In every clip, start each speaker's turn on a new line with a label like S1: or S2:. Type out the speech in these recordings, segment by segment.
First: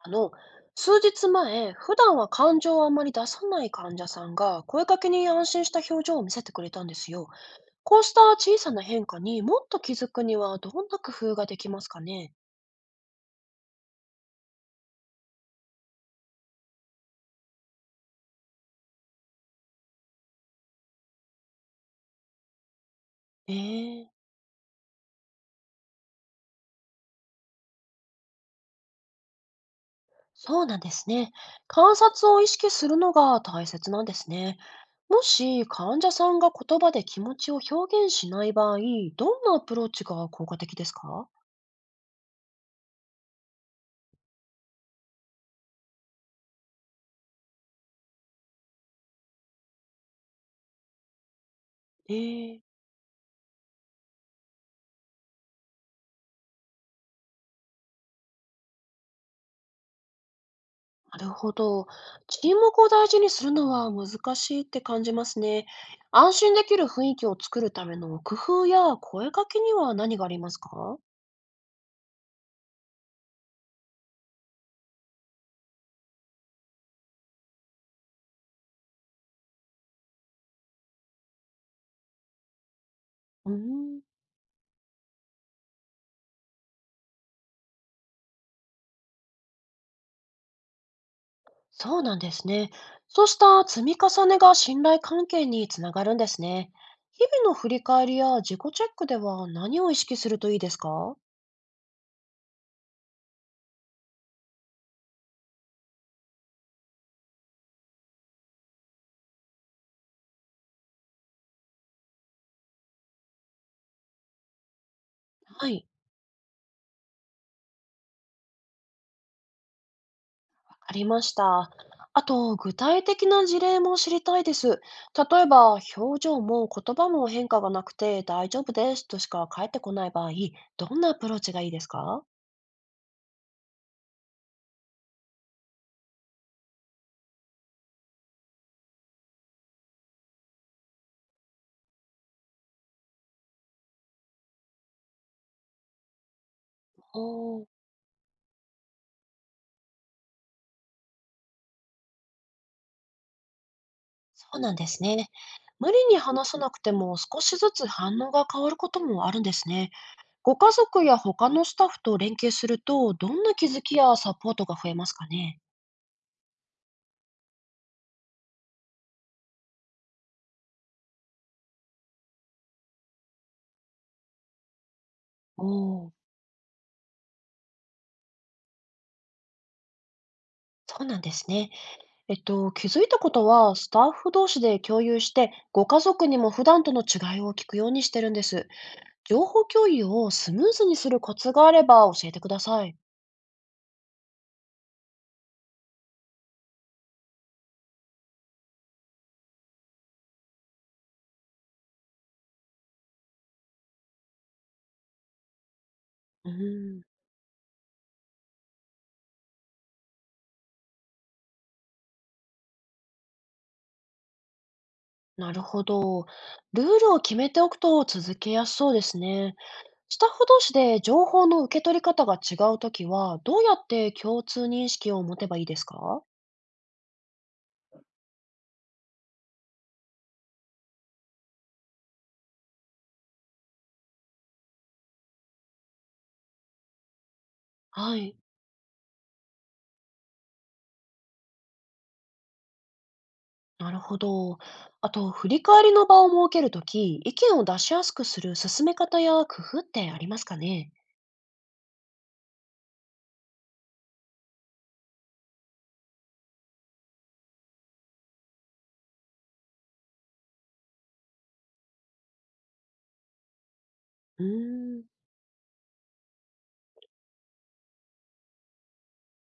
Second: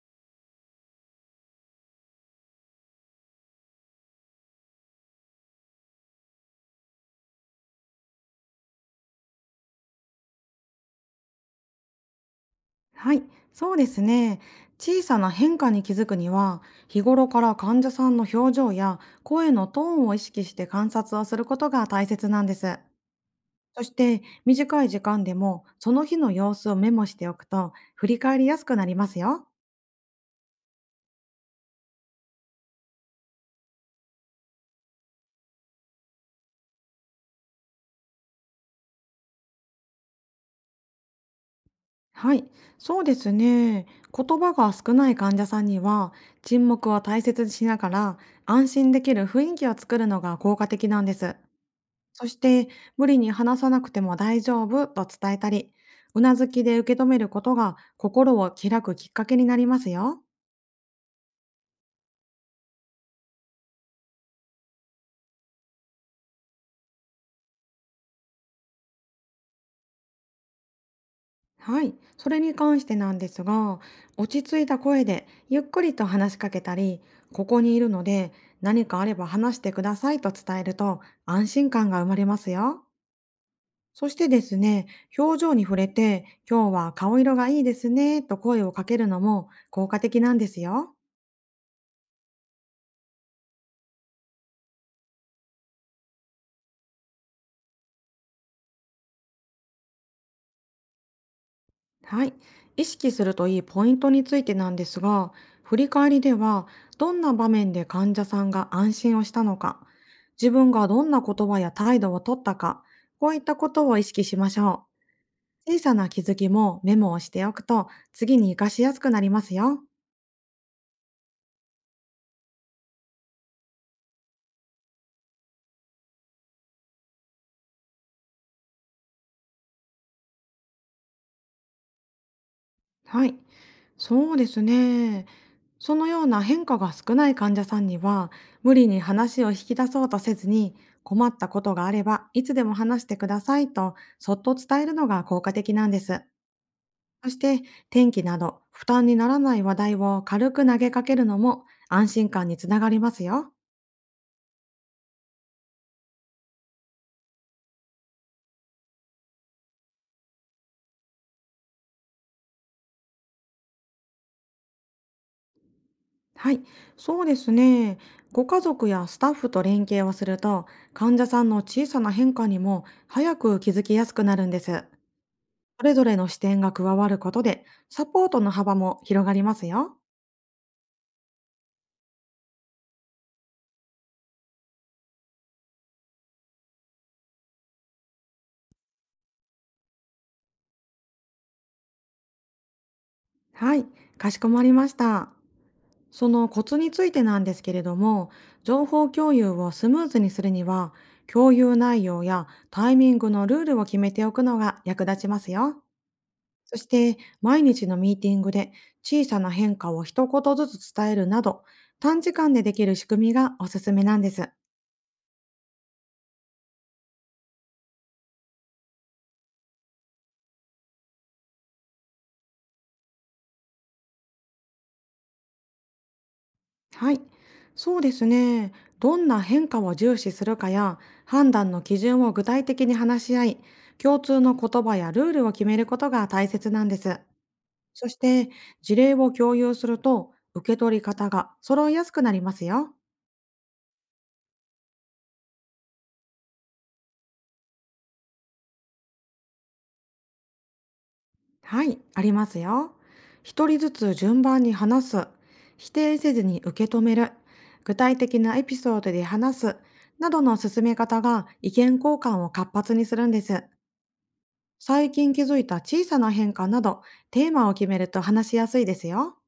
S1: あの、数日前、普段は感情をあまり出さない患者さんが、声かけに安心した表情を見せてくれたんですよ。こうした小さな変化にもっと気づくには、どんな工夫ができますかね？
S2: はい、そうですね。小さな変化に気づくには、日頃から患者さんの表情や声のトーンを意識して観察をすることが大切なんです。
S1: え
S2: そし
S1: え、
S2: て、短い時間でもその日の様子をメモしておくと、振り返りやすくなりますよ。
S1: そうなんですね。観察を意識するのが大切なんですね。もし患者さんが言葉で気持ちを表現しない場合、どんなアプローチが効果的ですか？
S2: はい、そうですね。言葉が少ない患者さんには、沈黙を大切にしながら、安心できる雰囲気を作るのが効果的なんです。
S1: え
S2: そし
S1: え、
S2: て、無理に話さなくても大丈夫と伝えたり、うなずきで受け止めることが心を開くきっかけになりますよ。
S1: なるほど。沈黙を大事にするのは難しいって感じますね。安心できる雰囲気を作るための工夫や声かけには何がありますか？
S2: はい。それに関してなんですが、落ち着いた声でゆっくりと話しかけたり、ここにいるので何かあれば話してくださいと伝えると安心感が生まれますよ。
S1: うーん、
S2: そしてですね、表情に触れて、今日は顔色がいいですねと声をかけるのも効果的なんですよ。
S1: そうなんですね。そうした積み重ねが信頼関係につながるんですね。日々の振り返りや自己チェックでは何を意識するといいですか？は
S2: はい、意識するといいポイントについてなんですが、振り返りでは、どんな場面で患者さんが安心をしたのか、自分がどんな言葉や態度をとったか、こういったことを意識しましょう。小
S1: い。
S2: さな気づきもメモをしておくと、次に活かしやすくなりますよ。
S1: ありました。あと、具体的な事例も知りたいです。例えば、表情も言葉も変化がなくて大丈夫ですとしか返ってこない場合、どんなアプローチがいいですか？
S2: はい、そうですね。そのような変化が少ない患者さんには、無理に話を引き出そうとせずに、困ったことがあればいつでも話してくださいとそっと伝えるのが効果的なんです。
S1: お
S2: そして、
S1: ー、
S2: 天気など負担にならない話題を軽く投げかけるのも安心感につながりますよ。
S1: そうなんですね。無理に話さなくても少しずつ反応が変わることもあるんですね。ご家族や他のスタッフと連携すると、どんな気づきやサポートが増えますかね？
S2: はい、そうですね。ご家族やスタッフと連携をすると、患者さんの小さな変化にも早く気づきやすくなるんです。
S1: お
S2: それぞ
S1: お、
S2: れの視点が加わることで、サポートの幅も広がりますよ。
S1: そうなんですね。気づいたことは、スタッフ同士で共有して、ご家族にも普段との違いを聞くようにしてるんです。情報共有をスムーズにするコツがあれば教えてください。
S2: はい、かしこまりました。そのコツについてなんですけれども、情報共有をスムーズにするには、共有内容やタイミングのルールを決めておくのが役立ちますよ。
S1: う
S2: そし
S1: ーん、
S2: て、毎日のミーティングで小さな変化を一言ずつ伝えるなど、短時間でできる仕組みがおすすめなんです。
S1: なるほど。ルールを決めておくと続けやすそうですね。スタッフ同士で情報の受け取り方が違うときは、どうやって共通認識を持てばいいですか？
S2: はい、そうですね。どんな変化を重視するかや判断の基準を具体的に話し合い、共通の言葉やルールを決めることが大切なんです。そし
S1: はい。
S2: て事例を共有すると受け取り方が揃いやすくなりますよ。
S1: なるほど。あと、振り返りの場を設けるとき、意見を出しやすくする進め方や工夫ってありますかね？
S2: はい、ありますよ。一人ずつ順番に話す、否定せずに受け止める、具体的なエピソードで話すなどの進め方が意見交換を活発にするんです。
S1: うーん、
S2: 最近気づいた小さな変化など、テーマを決めると話しやすいですよ。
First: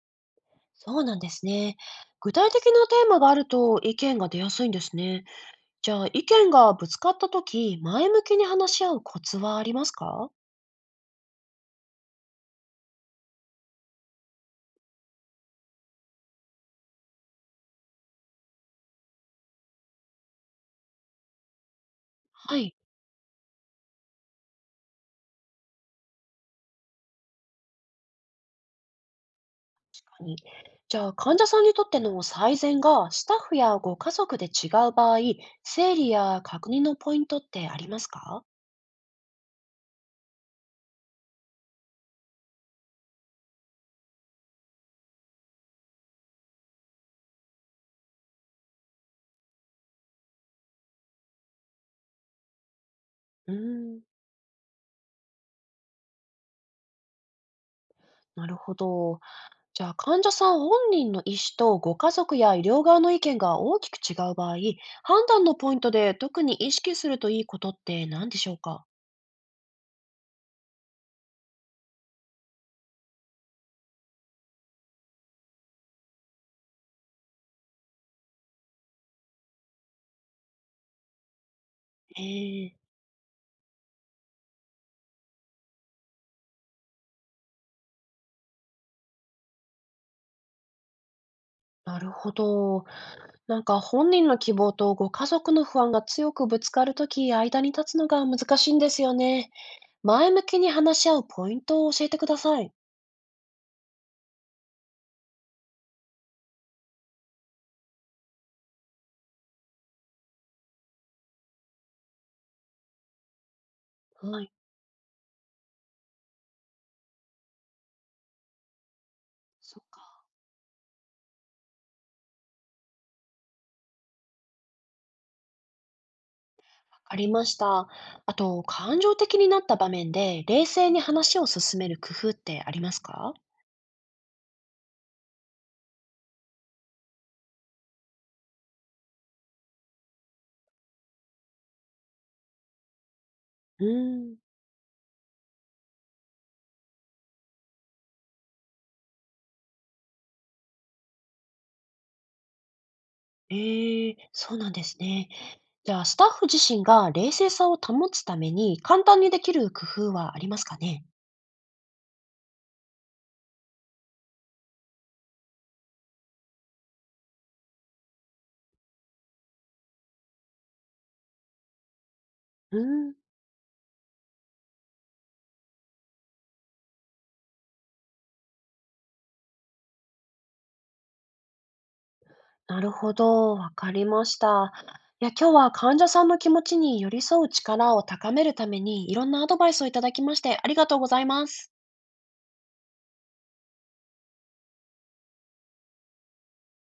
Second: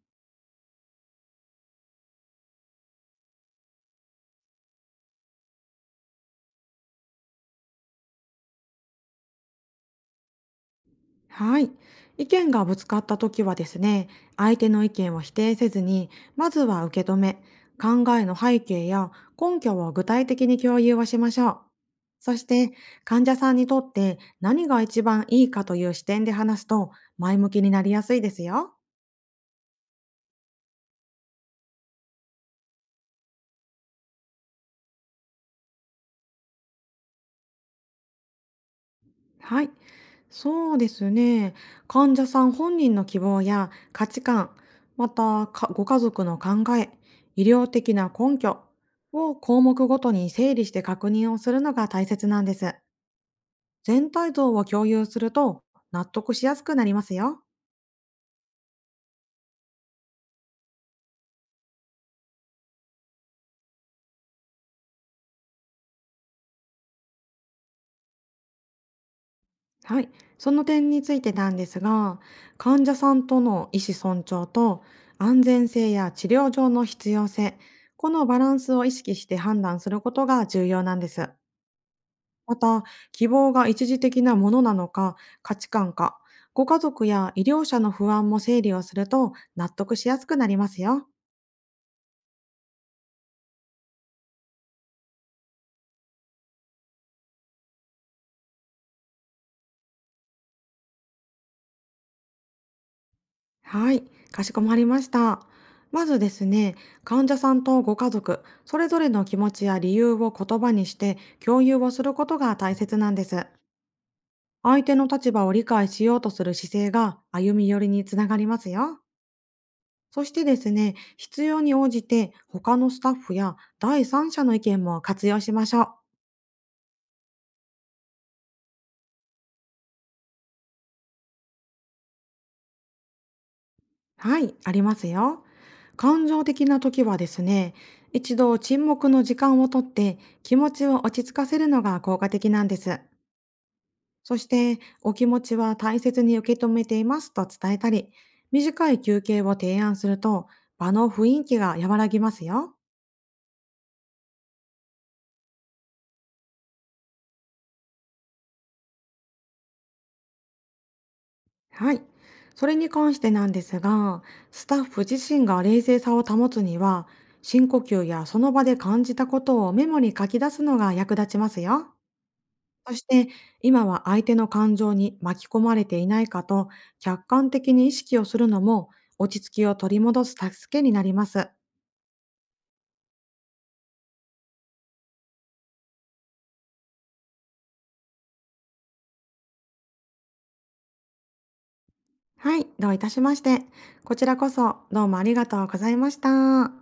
S1: そうなんですね。具体的なテーマがあると意見が出やすいんですね。じゃあ、意見がぶつかったとき、前向きに話し合うコツはありますか？
S2: はい。意見がぶつかった時はですね、相手の意見を否定せずに、まずは受け止め、考えの背景や根拠を具体的に共有をしましょう。そし
S1: は
S2: て、
S1: い。
S2: 患者さんにとって何が一番いいかという視点で話すと、前向きになりやすいですよ。
S1: 確かに。じゃあ、患者さんにとっての最善が、スタッフやご家族で違う場合、整理や確認のポイントってありますか？
S2: はい、そうですね。患者さん本人の希望や価値観、またかご家族の考え、医療的な根拠を項目ごとに整理して確認をするのが大切なんです。
S1: うーん、
S2: 全体像を共有すると納得しやすくなりますよ。
S1: なるほど。じゃあ患者さん本人の意思とご家族や医療側の意見が大きく違う場合、判断のポイントで特に意識するといいことって何でしょうか？
S2: はい、その点についてなんですが、患者さんとの意思尊重と安全性や治療上の必要性、このバランスを意識して判断することが重要なんです。
S1: え
S2: ま
S1: ー、
S2: た、希望が一時的なものなのか、価値観か、ご家族や医療者の不安も整理をすると納得しやすくなりますよ。
S1: なるほど。なんか本人の希望とご家族の不安が強くぶつかるとき、間に立つのが難しいんですよね。前向きに話し合うポイントを教えてください。
S2: はい、かしこまりました。まずですね、患者さんとご家族、それぞれの気持ちや理由を言葉にして共有をすることが大切なんです。
S1: はい、
S2: 相手の立場を理解しようとする姿勢が歩み寄りにつながりますよ。
S1: そっか。
S2: そしてですね、必要に応じて他のスタッフや第三者の意見も活用しましょう。
S1: わかりました。あと、感情的になった場面で冷静に話を進める工夫ってありますか？
S2: はい、ありますよ。感情的な時はですね、一度沈黙の時間をとって気持ちを落ち着かせるのが効果的なんです。
S1: うーん、
S2: そして、お気持ちは大切に受け止めていますと伝えたり、短い休憩を提案すると場の雰囲気が和らぎますよ。
S1: ええ、そうなんですね。じゃあ、スタッフ自身が冷静さを保つために、簡単にできる工夫はありますかね？
S2: はい。それに関してなんですが、スタッフ自身が冷静さを保つには、深呼吸やその場で感じたことをメモに書き出すのが役立ちますよ。
S1: う
S2: そし
S1: ん、
S2: て、今は相手の感情に巻き込まれていないかと客観的に意識をするのも落ち着きを取り戻す助けになります。
S1: なるほど、わかりました。いや、今日は患者さんの気持ちに寄り添う力を高めるために、いろんなアドバイスをいただきまして、ありがとうございます。
S2: はい、どういたしまして。こちらこそどうもありがとうございました。